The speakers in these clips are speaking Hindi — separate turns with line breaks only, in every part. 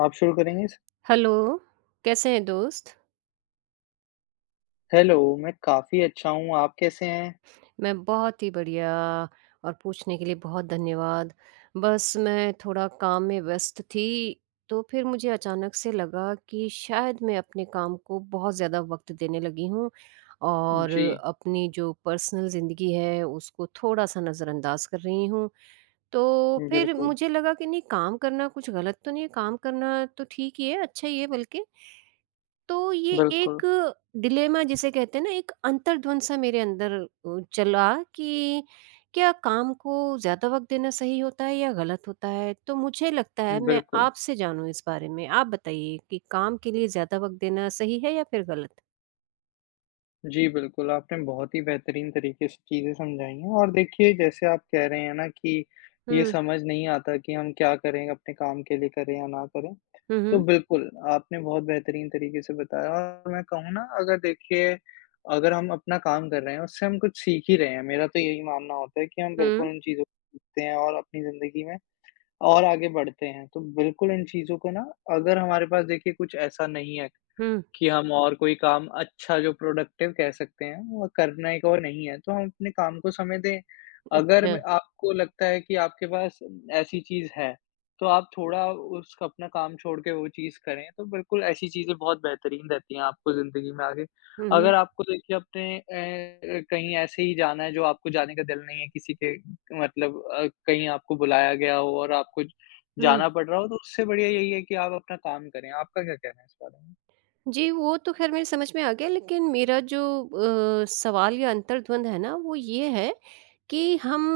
आप शुरू करेंगे इस।
हेलो, कैसे हैं दोस्त?
हेलो, मैं काफ़ी अच्छा हूँ, आप कैसे हैं?
मैं बहुत ही बढ़िया और पूछने के लिए बहुत धन्यवाद। बस मैं थोड़ा काम में व्यस्त थी, तो फिर मुझे अचानक से लगा कि शायद मैं अपने काम को बहुत ज़्यादा वक़्त देने लगी हूँ और
जी,
अपनी जो पर्सनल ज़िंदगी है, उसको थोड़ा-सा नज़रअंदाज़ कर रही हूँ। तो फिर
बिल्कुल,
मुझे लगा कि नहीं काम करना कुछ गलत तो नहीं है, काम करना तो ठीक ही है, अच्छा ही है बल्कि। तो ये एक
बिल्कुल,
डिलेमा जिसे कहते हैं ना एक अंतर्द्वंद सा मेरे अंदर चला कि क्या काम को ज़्यादा वक़्त देना सही होता है या गलत होता है? तो मुझे लगता है मैं
बिल्कुल।
आपसे जानूँ इस बारे में। आप बताइए कि काम के लिए ज़्यादा वक़्त देना सही है या फिर गलत?
जी, बिल्कुल, आपने बहुत ही बेहतरीन तरीके से चीज़ें समझाई हैं और देखिए जैसे आप कह रहे हैं ना कि ये
हुँ।
समझ नहीं आता कि हम क्या करें, अपने काम के लिए करें या ना करें।
हुँ,
तो
हुँ।
बिल्कुल, आपने बहुत बेहतरीन तरीके से बताया और मैं कहूँ ना अगर देखिए, अगर हम अपना काम कर रहे हैं, उससे हम कुछ सीख ही रहे हैं, मेरा तो यही मानना होता है कि हम बिल्कुल
हुँ,
उन चीज़ों को सीखते हैं और अपनी ज़िंदगी में और आगे बढ़ते हैं। तो बिल्कुल इन चीज़ों को ना अगर हमारे पास देखिए कुछ ऐसा नहीं है
हुँ।
कि हम और कोई काम अच्छा जो प्रोडक्टिव कह सकते हैं, वो करने को नहीं है, तो हम अपने काम को समय दें। अगर
अच्छा।
म आपको लगता है कि आपके पास ऐसी चीज़ है, तो आप थोड़ा उस अपना काम छोड़ के वो चीज़ करें, तो बिल्कुल ऐसी चीज़ें बहुत बेहतरीन रहती हैं आपको ज़िंदगी में आगे।
हुँ, हुँ।
अगर आपको देखिए अपने कहीं ऐसे ही जाना है जो आपको जाने का दिल नहीं है किसी के मतलब कहीं आपको बुलाया गया हो और आपको
हुँ।
जाना पड़ रहा हो, तो उससे बढ़िया यही है कि आप अपना काम करें। आपका क्या कहना है इस बारे में?
जी, वो तो ख़ैर मेरे समझ में आ गया लेकिन मेरा जो सवाल या अंतर्द्वंद है ना वो ये है कि हम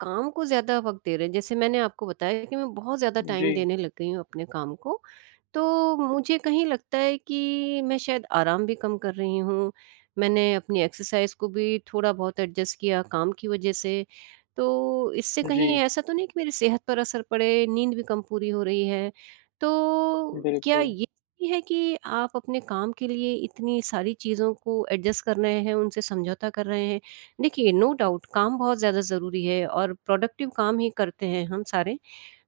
काम को ज़्यादा वक़्त दे रहे हैं। जैसे मैंने आपको बताया कि मैं बहुत ज़्यादा
जी।
टाइम देने लग गई हूँ अपने काम को, तो मुझे कहीं लगता है कि मैं शायद आराम भी कम कर रही हूँ। मैंने अपनी एक्सरसाइज़ को भी थोड़ा बहुत एडजस्ट किया काम की वज़ह से, तो इससे
जी,
कहीं ऐसा तो नहीं कि मेरी सेहत पर असर पड़े, नींद भी कम पूरी हो रही है। तो क्या
बिल्कुल।
ये है कि आप अपने काम के लिए इतनी सारी चीज़ों को एडजस्ट कर रहे हैं, उनसे समझौता कर रहे हैं। देखिए, नो डाउट काम बहुत ज़्यादा ज़रूरी है और प्रोडक्टिव काम ही करते हैं हम सारे।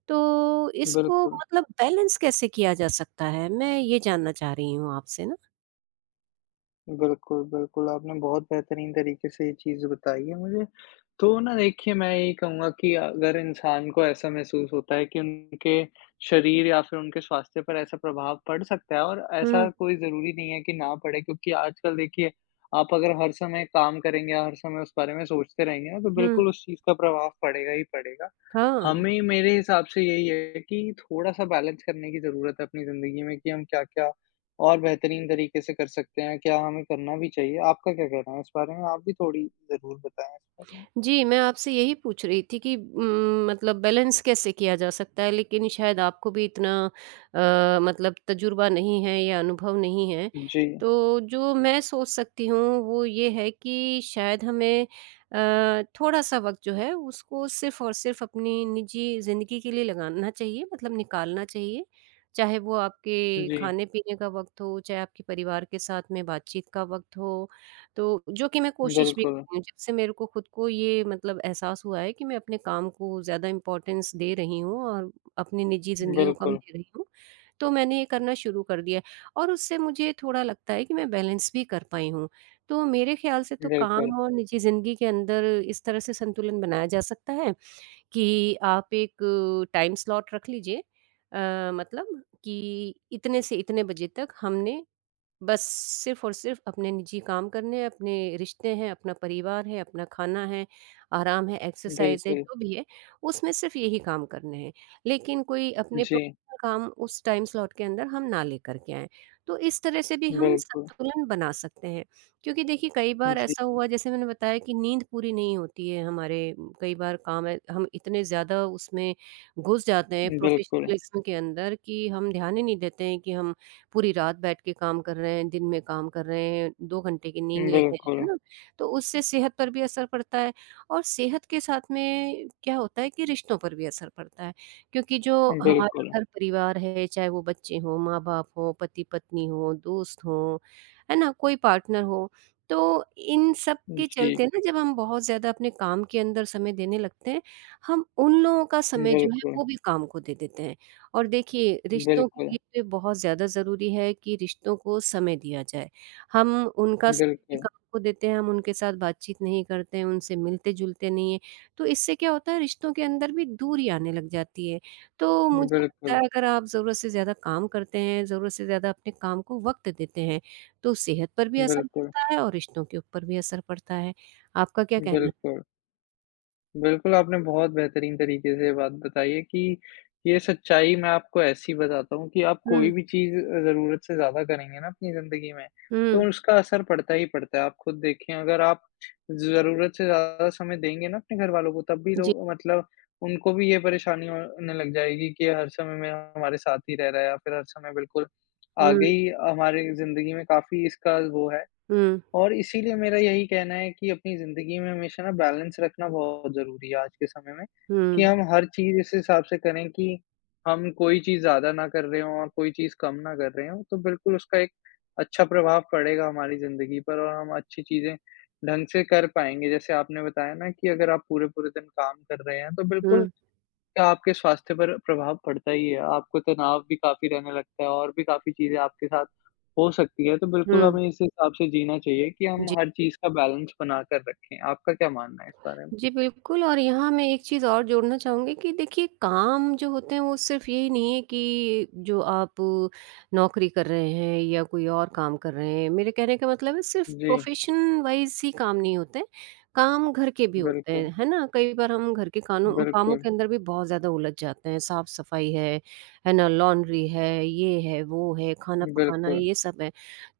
तो इसको
बिल्कुल,
मतलब बैलेंस कैसे किया जा सकता है? मैं ये जानना चाह रही हूँ आपसे ना।
बिल्कुल, आपने बहुत बेहतरीन तरीके से ये चीज़ बताई है मुझे। तो ना देखिए मैं यही कहूँगा कि अगर इंसान को ऐसा महसूस होता है कि उनके शरीर या फिर उनके स्वास्थ्य पर ऐसा प्रभाव पड़ सकता है और ऐसा
हुँ,
कोई ज़रूरी नहीं है कि ना पड़े क्योंकि आजकल देखिए आप अगर हर समय काम करेंगे या हर समय उस बारे में सोचते रहेंगे ना, तो
हुँ।
बिल्कुल उस चीज़ का प्रभाव पड़ेगा ही पड़ेगा।
हाँ।
हमें मेरे हिसाब से यही है कि थोड़ा-सा बैलेंस करने की ज़रूरत है अपनी ज़िंदगी में कि हम क्या-क्या और बेहतरीन तरीके से कर सकते हैं, क्या हमें करना भी चाहिए? आपका क्या कहना है इस बारे में? आप भी थोड़ी ज़रूर बताएँ इस बारे में।
जी, मैं आपसे यही पूछ रही थी कि मतलब बैलेंस कैसे किया जा सकता है? लेकिन शायद आपको भी इतना मतलब तजुर्बा नहीं है या अनुभव नहीं है।
जी,
तो जो मैं सोच सकती हूँ वो ये है कि शायद हमें थोड़ा-सा वक़्त जो है उसको सिर्फ़ और सिर्फ़ अपनी निजी ज़िंदगी के लिए लगाना चाहिए मतलब निकालना चाहिए। चाहे वो आपके
जी,
खाने-पीने का वक़्त हो, चाहे आपके परिवार के साथ में बातचीत का वक़्त हो, तो जो कि मैं कोशिश भी
बिल्कुल,
हूँ, जब से मेरे को खुद को ये मतलब एहसास हुआ है कि मैं अपने काम को ज़्यादा इम्पोर्टेंस दे रही हूँ और अपनी निजी ज़िंदगी को कम
बिल्कुल,
दे रही हूँ, तो मैंने ये करना शुरू कर दिया है और उससे मुझे थोड़ा लगता है कि मैं बैलेंस भी कर पाई हूँ। तो मेरे ख़्याल से तो
बिल्कुल,
काम और निजी ज़िंदगी के अंदर इस तरह से संतुलन बनाया जा सकता है कि आप एक टाइम स्लॉट रख लीजिए मतलब कि इतने से इतने बजे तक हमने बस सिर्फ़ और सिर्फ़ अपने निजी काम करने हैं, अपने रिश्ते हैं, अपना परिवार है, अपना खाना है, आराम है, एक्सरसाइज़ है,
बिल्कुल,
जो भी है, उसमें सिर्फ़ यही काम करने हैं। लेकिन कोई अपने
जी,
प्रोफ़ेशनल काम उस टाइम स्लॉट के अंदर हम ना लेकर के आएँ। तो इस तरह से भी हम
बिल्कुल,
संतुलन बना सकते हैं। क्योंकि देखिए कई बार
जी,
ऐसा हुआ जैसे मैंने बताया कि नींद पूरी नहीं होती है हमारे कई बार काम है हम इतने ज़्यादा उसमें घुस जाते हैं
बिल्कुल,
प्रोफ़ेशनलिज़्म के अंदर कि हम ध्यान ही नहीं देते हैं कि हम पूरी रात बैठ के काम कर रहे हैं, दिन में काम कर रहे हैं, 2 घंटे की नींद ले रहे हैं,
बिल्कुल,
है ना? तो उससे सेहत पर भी असर पड़ता है और सेहत के साथ में क्या होता है कि रिश्तों पर भी असर पड़ता है क्योंकि जो
बिल्कुल,
हमारा घर परिवार है, चाहे वो बच्चे हों, माँ-बाप हों, पति-पत्नी हों, दोस्त हों, है ना? कोई पार्टनर हो, तो इन सब के
जी,
चलते ना जब हम बहुत ज़्यादा अपने काम के अंदर समय देने लगते हैं, हम उन लोगों का समय जो है
बिल्कुल,
वो भी काम को दे देते हैं। और देखिए रिश्तों के लिए
बिल्कुल,
तो ये बहुत ज़्यादा ज़रूरी है कि रिश्तों को समय दिया जाए। हम उनका समय भी
बिल्कुल,
काम को देते हैं, हम उनके साथ बातचीत नहीं करते हैं, उनसे मिलते-जुलते नहीं हैं, तो इससे क्या होता है रिश्तों के अंदर भी दूरी आने लग जाती है। तो मुझे लगता
बिल्कुल,
है अगर आप ज़रूरत से ज़्यादा काम करते हैं, ज़रूरत से ज़्यादा अपने काम को वक़्त देते हैं, तो सेहत पर भी असर
बिल्कुल,
पड़ता है और रिश्तों के ऊपर भी असर पड़ता है। आपका क्या कहना है?
बिल्कुल। बिल्कुल, आपने बहुत बेहतरीन तरीके से ये बात बताई है कि ये सच्चाई मैं आपको ऐसी बताता हूँ कि आप कोई
हुँ,
भी चीज़ ज़रूरत से ज़्यादा करेंगे ना अपनी ज़िंदगी में,
हुँ,
तो उसका असर पड़ता ही पड़ता है। आप खुद देखें अगर आप ज़रूरत से ज़्यादा समय देंगे ना अपने घरवालों को तब भी लो
जी।
मतलब उनको भी ये परेशानी होने लग जाएगी कि ये हर समय में हमारे साथ ही रह रहा है या फिर हर समय बिल्कुल
हुँ,
आगे ही हमारी ज़िंदगी में काफ़ी इसका वो है।
हुँ,
और इसीलिए मेरा यही कहना है कि अपनी ज़िंदगी में हमेशा ना बैलेंस रखना बहुत ज़रूरी है आज के समय में, कि
हुँ,
हम हर चीज़ इस हिसाब से करें कि हम कोई चीज़ ज़्यादा ना कर रहे हों और कोई चीज़ कम ना कर रहे हों, तो बिल्कुल उसका एक अच्छा प्रभाव पड़ेगा हमारी ज़िंदगी पर और हम अच्छी चीज़ें ढंग से कर पाएँगे। जैसे आपने बताया ना कि अगर आप पूरे-पूरे दिन काम कर रहे हैं, तो बिल्कुल
हुँ,
का आपके स्वास्थ्य पर प्रभाव पड़ता ही है। आपको तनाव भी काफ़ी रहने लगता है और भी काफ़ी चीज़ें आपके साथ हो सकती है। तो
हुँ,
बिल्कुल हमें इस हिसाब से जीना चाहिए कि हम
जी।
हर चीज़ का बैलेंस बना कर रखें। आपका क्या मानना है इस बारे में?
जी, बिल्कुल और यहाँ मैं एक चीज़ और जोड़ना चाहूँगी कि देखिए काम जो होते हैं वो सिर्फ़ यही नहीं है कि जो आप नौकरी कर रहे हैं या कोई और काम कर रहे हैं। मेरे कहने का मतलब है सिर्फ़
जी,
प्रोफ़ेशन वाइज़ ही काम नहीं होते हैं, काम घर के भी होते
बिल्कुल,
हैं, है ना? कई बार हम घर के कानों कामों
बिल्कुल,
के अंदर भी बहुत ज़्यादा उलझ जाते हैं, साफ़-सफ़ाई है ना? लॉन्ड्री है, ये है, वो है, खाना पकाना है,
बिल्कुल,
ये सब है।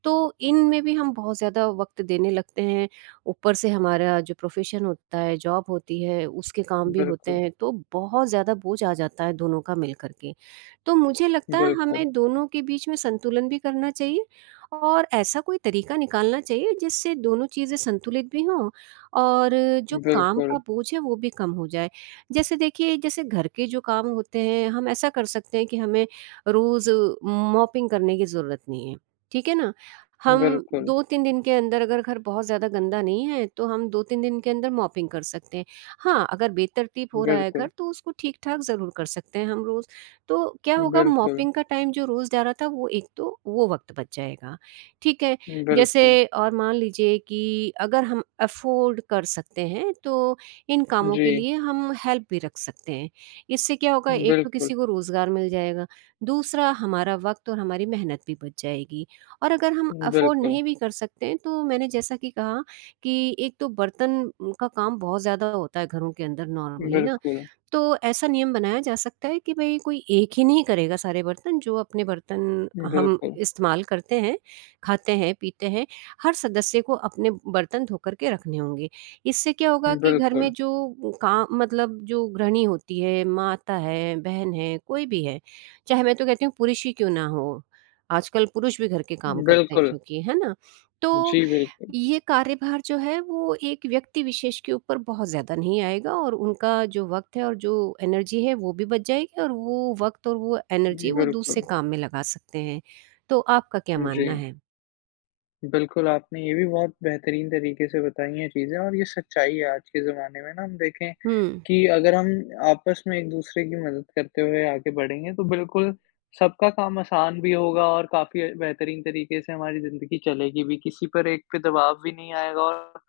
तो इनमें भी हम बहुत ज़्यादा वक़्त देने लगते हैं ऊपर से हमारा जो प्रोफेशन होता है, जॉब होती है, उसके काम भी होते
बिल्कुल,
हैं, तो बहुत ज़्यादा बोझ आ जाता है दोनों का मिल कर के। तो मुझे लगता है
बिल्कुल,
हमें दोनों के बीच में संतुलन भी करना चाहिए और ऐसा कोई तरीका निकालना चाहिए जिससे दोनों चीज़ें संतुलित भी हों और जो काम का
बिल्कुल,
बोझ है वो भी कम हो जाए। जैसे देखिए जैसे घर के जो काम होते हैं, हम ऐसा कर सकते हैं कि हमें रोज़ मॉपिंग करने की ज़रूरत नहीं है, ठीक है ना? हम
बिल्कुल,
2-3 दिन के अंदर अगर घर बहुत ज़्यादा गंदा नहीं है, तो हम 2-3 दिन के अंदर मॉपिंग कर सकते हैं। हाँ, अगर बेतरतीब हो रहा है घर
बिल्कुल,
तो उसको ठीक-ठाक ज़रूर कर सकते हैं हम रोज़। तो क्या होगा
बिल्कुल,
मॉपिंग का टाइम जो रोज़ जा रहा था वो एक तो वो वक़्त बच जाएगा, ठीक है?
बिल्कुल।
जैसे और मान लीजिए कि अगर हम अफ़ोर्ड कर सकते हैं तो इन कामों
जी,
के लिए हम हेल्प भी रख सकते हैं। इससे क्या होगा एक तो
बिल्कुल,
किसी को रोज़गार मिल जाएगा, दूसरा हमारा वक़्त और हमारी मेहनत भी बच जाएगी। और अगर हम अफ़ोर्ड
बिल्कुल,
नहीं भी कर सकते हैं तो मैंने जैसा कि कहा कि एक तो बर्तन का काम बहुत ज़्यादा होता है घरों के अंदर नॉर्मली ना
बिल्कुल,
तो ऐसा नियम बनाया जा सकता है कि भई कोई एक ही नहीं करेगा सारे बर्तन, जो अपने बर्तन हम
बिल्कुल,
इस्तेमाल करते हैं, खाते हैं, पीते हैं, हर सदस्य को अपने बर्तन धोकर के रखने होंगे। इससे क्या होगा कि घर में
बिल्कुल,
जो काम मतलब जो गृहिणी होती है, माता है, बहन है, कोई भी है, चाहे मैं तो कहती हूँ पुरुष ही क्यों ना हो, आजकल पुरुष भी घर के काम करते हैं
बिल्कुल।
क्योंकि, है ना? तो
जी, बिल्कुल,
ये कार्यभार जो है वो एक व्यक्ति विशेष के ऊपर बहुत ज़्यादा नहीं आएगा और उनका जो वक़्त है और जो एनर्जी है वो भी बच जाएगी और वो वक़्त और वो एनर्जी वो दूसरे
बिल्कुल।
काम में लगा सकते हैं। तो आपका क्या
जी,
मानना है?
बिल्कुल, आपने ये भी बहुत बेहतरीन तरीके से बताई हैं चीज़ें और ये सच्चाई है आज के ज़माने में ना हम देखें
हुँ,
कि अगर हम आपस में एक-दूसरे की मदद करते हुए आगे बढ़ेंगे तो बिल्कुल सबका काम आसान भी होगा और काफ़ी बेहतरीन तरीके से हमारी ज़िंदगी चलेगी भी, किसी पर एक पे दबाव भी नहीं आएगा और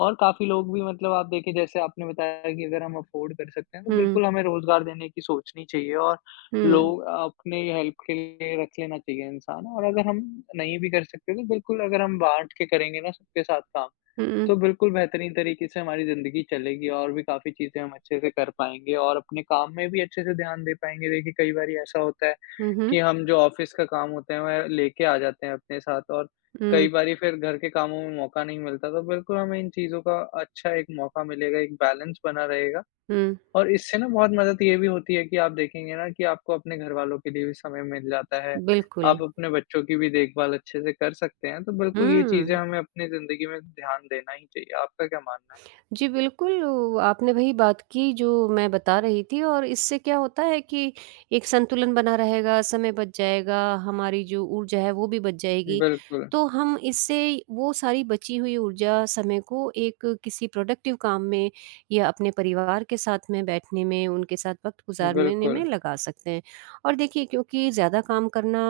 काफ़ी लोग भी मतलब आप देखिए जैसे आपने बताया कि अगर हम अफ़ोर्ड कर सकते हैं तो
हुँ,
बिल्कुल हमें रोज़गार देने की सोचनी चाहिए और
हुँ,
लोग अपनी हेल्प के लिए रख लेना चाहिए इंसान और अगर हम नहीं भी कर सकते तो बिल्कुल अगर हम बाँट के करेंगे ना सबके साथ काम,
हुँ,
तो बिल्कुल बेहतरीन तरीके से हमारी ज़िंदगी चलेगी और भी काफ़ी चीज़ें हम अच्छे से कर पाएँगे और अपने काम में भी अच्छे से ध्यान दे पाएँगे। देखिए, कई बारी ऐसा होता है
हुँ, हुँ,
कि हम जो ऑफ़िस का काम होता है, वह लेके आ जाते हैं अपने साथ और
हुँ,
कई बारी फिर घर के कामों में मौका नहीं मिलता, तो बिल्कुल हमें इन चीज़ों का अच्छा एक मौका मिलेगा, एक बैलेंस बना रहेगा
हुँ,
और इससे ना बहुत मदद ये भी होती है कि आप देखेंगे ना कि आपको अपने घरवालों के लिए भी समय मिल जाता है।
बिल्कुल।
आप अपने बच्चों की भी देखभाल अच्छे से कर सकते हैं, तो बिल्कुल ये चीज़ें
हुँ।
हमें अपनी ज़िंदगी में ध्यान देना ही चाहिए। आपका क्या मानना है?
जी, बिल्कुल, वो आपने वही बात की जो मैं बता रही थी और इससे क्या होता है कि एक संतुलन बना रहेगा, समय बच जाएगा, हमारी जो ऊर्जा है वो भी बच जाएगी।
बिल्कुल,
तो हम इससे वो सारी बची हुई ऊर्जा, समय को एक किसी प्रोडक्टिव काम में या अपने परिवार के साथ में बैठने में, उनके साथ वक़्त गुज़ारने में
बिल्कुल,
लगा सकते हैं। और देखिए क्योंकि ज़्यादा काम करना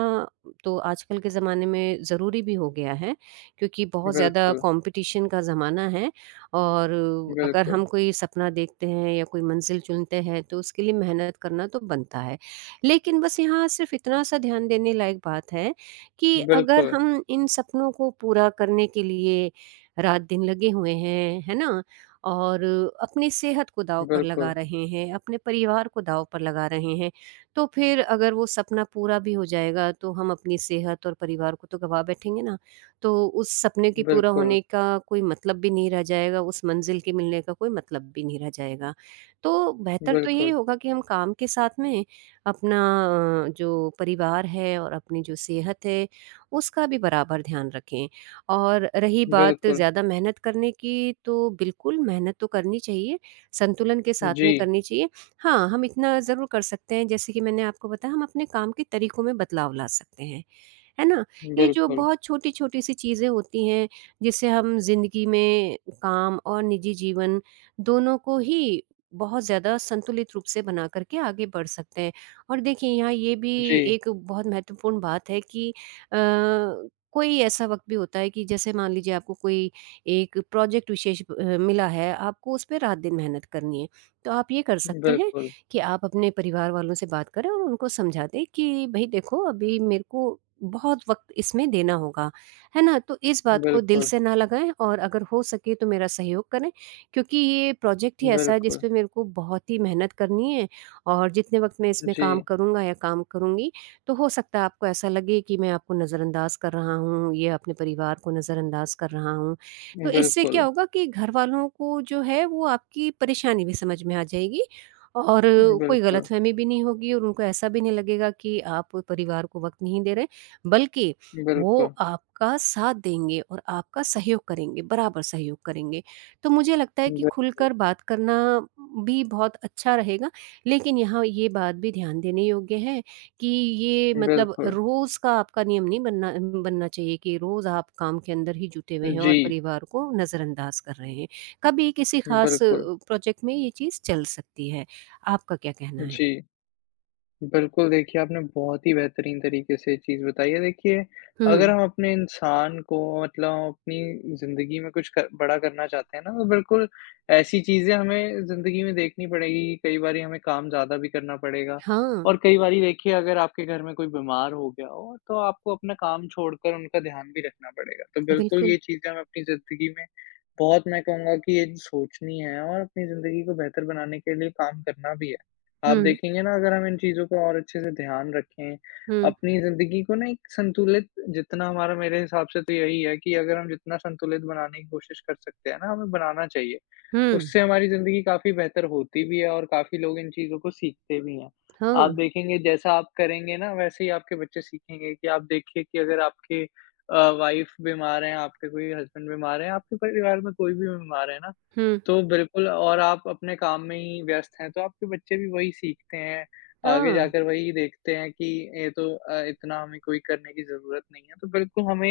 तो आजकल के ज़माने में ज़रूरी भी हो गया है, क्योंकि बहुत ज़्यादा
बिल्कुल,
कॉम्पिटिशन का ज़माना है और अगर
बिल्कुल,
हम कोई सपना देखते हैं या कोई मंजिल चुनते हैं तो उसके लिए मेहनत करना तो बनता है। लेकिन बस यहाँ सिर्फ़ इतना सा ध्यान देने लायक बात है कि अगर
बिल्कुल,
हम इन सपनों को पूरा करने के लिए रात-दिन लगे हुए हैं, है ना? और अपनी सेहत को दाँव पर लगा
बिल्कुल,
रहे हैं, अपने परिवार को दाँव पर लगा रहे हैं, तो फिर अगर वो सपना पूरा भी हो जाएगा तो हम अपनी सेहत और परिवार को तो गँवा बैठेंगे ना। तो उस सपने के पूरा
बिल्कुल,
होने का कोई मतलब भी नहीं रह जाएगा, उस मंज़िल के मिलने का कोई मतलब भी नहीं रह जाएगा। तो बेहतर तो यही
बिल्कुल,
होगा कि हम काम के साथ में अपना जो परिवार है और अपनी जो सेहत है, उसका भी बराबर ध्यान रखें। और रही बात
बिल्कुल।
ज़्यादा मेहनत करने की, तो बिल्कुल मेहनत तो करनी चाहिए, संतुलन के साथ में
जी,
करनी चाहिए। हाँ, हम इतना ज़रूर कर सकते हैं जैसे कि मैंने आपको बताया हम अपने काम के तरीकों में बदलाव ला सकते हैं। है ना? ये जो
बिल्कुल,
बहुत छोटी-छोटी सी चीज़ें होती हैं जिससे हम ज़िंदगी में काम और निजी जीवन दोनों को ही बहुत ज़्यादा संतुलित रूप से बना कर के आगे बढ़ सकते हैं। और देखिए यहाँ ये भी
जी,
एक बहुत महत्वपूर्ण बात है कि अ, कोई ऐसा वक़्त भी होता है कि जैसे मान लीजिए आपको कोई एक प्रोजेक्ट विशेष मिला है, आपको उस पे रात-दिन मेहनत करनी है। तो आप ये कर सकते हैं
बिल्कुल,
कि आप अपने परिवार वालों से बात करें और उनको समझा दें कि भई देखो अभी मेरे को बहुत वक़्त इसमें देना होगा, है ना? तो इस बात को दिल
बिल्कुल,
से ना लगाएँ और अगर हो सके तो मेरा सहयोग करें क्योंकि ये प्रोजेक्ट ही ऐसा है जिस
बिल्कुल,
पे मेरे को बहुत ही मेहनत करनी है और जितने वक़्त मैं इसमें काम
जी,
करूँगा या काम करूँगी, तो हो सकता है आपको ऐसा लगे कि मैं आपको नज़रअंदाज़ कर रहा हूँ, या अपने परिवार को नज़रअंदाज़ कर रहा हूँ। तो इससे क्या
बिल्कुल,
होगा कि घर वालों को जो है वो आपकी परेशानी भी समझ में आ जाएगी और कोई
बिल्कुल,
गलतफ़हमी भी नहीं होगी और उनको ऐसा भी नहीं लगेगा कि आप परिवार को वक़्त नहीं दे रहे, बल्कि वो
बिल्कुल,
आपका साथ देंगे और आपका सहयोग करेंगे, बराबर सहयोग करेंगे। तो मुझे लगता है कि
बिल्कुल।
खुलकर बात करना भी बहुत अच्छा रहेगा, लेकिन यहाँ ये बात भी ध्यान देने योग्य है कि ये मतलब
बिल्कुल।
रोज़ का आपका नियम नहीं बनना बनना चाहिए कि रोज़ आप काम के अंदर ही जुटे हुए हैं
जी,
और परिवार को नज़रअंदाज़ कर रहे हैं। कभी किसी ख़ास
बिल्कुल।
प्रोजेक्ट में ये चीज़ चल सकती है। आपका क्या कहना है?
जी। बिल्कुल, देखिए आपने बहुत ही बेहतरीन तरीके से ये चीज़ बताई है। देखिए,
हुँ।
अगर हम अपने इंसान को मतलब हम अपनी ज़िंदगी में कुछ कर बड़ा करना चाहते हैं ना, तो बिल्कुल ऐसी चीज़ें हमें ज़िंदगी में देखनी पड़ेगी। कई बारी हमें काम ज़्यादा भी करना पड़ेगा
हाँ,
और कई बारी देखिए अगर आपके घर में कोई बीमार हो गया हो, तो आपको अपना काम छोड़कर उनका ध्यान भी रखना पड़ेगा। तो बिल्कुल
बिल्कुल।
ये चीज़ें हमें अपनी ज़िंदगी में बहुत मैं कहूँगा कि ये सोचनी है और अपनी ज़िंदगी को बेहतर बनाने के लिए काम करना भी है। आप
हुँ,
देखेंगे ना अगर हम इन चीज़ों को और अच्छे से ध्यान रखें,
हुँ,
अपनी ज़िंदगी को ना एक संतुलित जितना हमारा मेरे हिसाब से तो यही है कि अगर हम जितना संतुलित बनाने की कोशिश कर सकते हैं ना, हमें बनाना चाहिए।
हुँ,
उससे हमारी ज़िंदगी काफ़ी बेहतर होती भी है और काफ़ी लोग इन चीज़ों को सीखते भी हैं। आप
हाँ,
देखेंगे जैसा आप करेंगे ना वैसे ही आपके बच्चे सीखेंगे कि आप देखिए कि अगर आपके वाइफ़ बीमार हैं, आपके कोई हस्बैंड बीमार हैं, आपके परिवार में कोई भी बीमार है ना,
हुँ,
तो बिल्कुल और आप अपने काम में ही व्यस्त हैं, तो आपके बच्चे भी वही सीखते हैं। आगे
हाँ।
जाकर वही देखते हैं कि ये तो इतना हमें कोई करने की ज़रूरत नहीं है। तो बिल्कुल हमें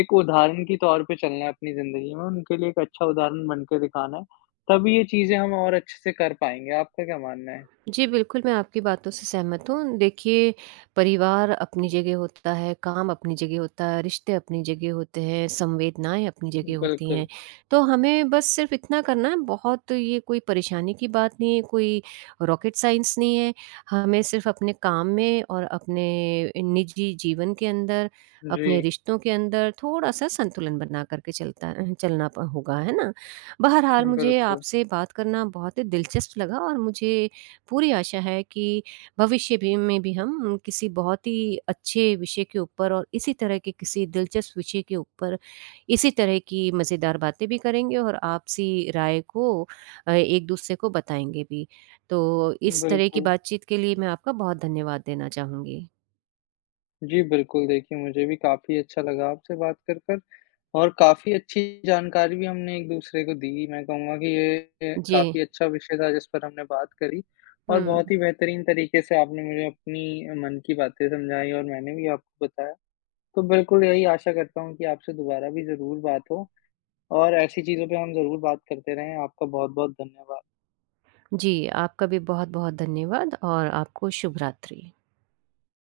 एक उदाहरण के तौर पे चलना है अपनी ज़िंदगी में, उनके लिए एक अच्छा उदाहरण बन के दिखाना है। तभी ये चीज़ें हम और अच्छे से कर पाएँगे, आपका क्या मानना है?
जी, बिल्कुल, मैं आपकी बातों से सहमत हूँ। देखिए, परिवार अपनी जगह होता है, काम अपनी जगह होता है, रिश्ते अपनी जगह होते हैं, संवेदनाएँ अपनी जगह होती हैं।
बिल्कुल,
तो हमें बस सिर्फ़ इतना करना है, बहुत ये कोई परेशानी की बात नहीं है, कोई रॉकेट साइंस नहीं है। हमें सिर्फ़ अपने काम में और अपने निजी जीवन के अंदर,
जी,
अपने रिश्तों के अंदर थोड़ा-सा संतुलन बना कर के चलना प होगा, है ना? बहरहाल,
बिल्कुल,
मुझे आपसे बात करना बहुत ही दिलचस्प लगा और मुझे पूरी आशा है कि भविष्य भी में भी हम किसी बहुत ही अच्छे विषय के ऊपर और इसी तरह के किसी दिलचस्प विषय के ऊपर इसी तरह की मज़ेदार बातें भी करेंगे और आपसी राय को एक दूसरे को बताएँगे भी। तो इस तरह की
बिल्कुल।
बातचीत के लिए मैं आपका बहुत धन्यवाद देना चाहूँगी।
जी, बिल्कुल, देखिए मुझे भी काफ़ी अच्छा लगा आपसे बात कर कर और काफ़ी अच्छी जानकारी भी हमने एक-दूसरे को दी। मैं कहूँगा कि ये
जी।
काफ़ी अच्छा विषय था जिस पर हमने बात करी और
हुँ।
बहुत ही बेहतरीन तरीके से आपने मुझे अपनी मन की बातें समझाई और मैंने भी आपको बताया। तो बिल्कुल यही आशा करता हूँ कि आपसे दोबारा भी ज़रूर बात हो और ऐसी चीज़ों पे हम ज़रूर बात करते रहें। आपका बहुत-बहुत धन्यवाद।
जी, आपका भी बहुत-बहुत धन्यवाद और आपको शुभ रात्रि।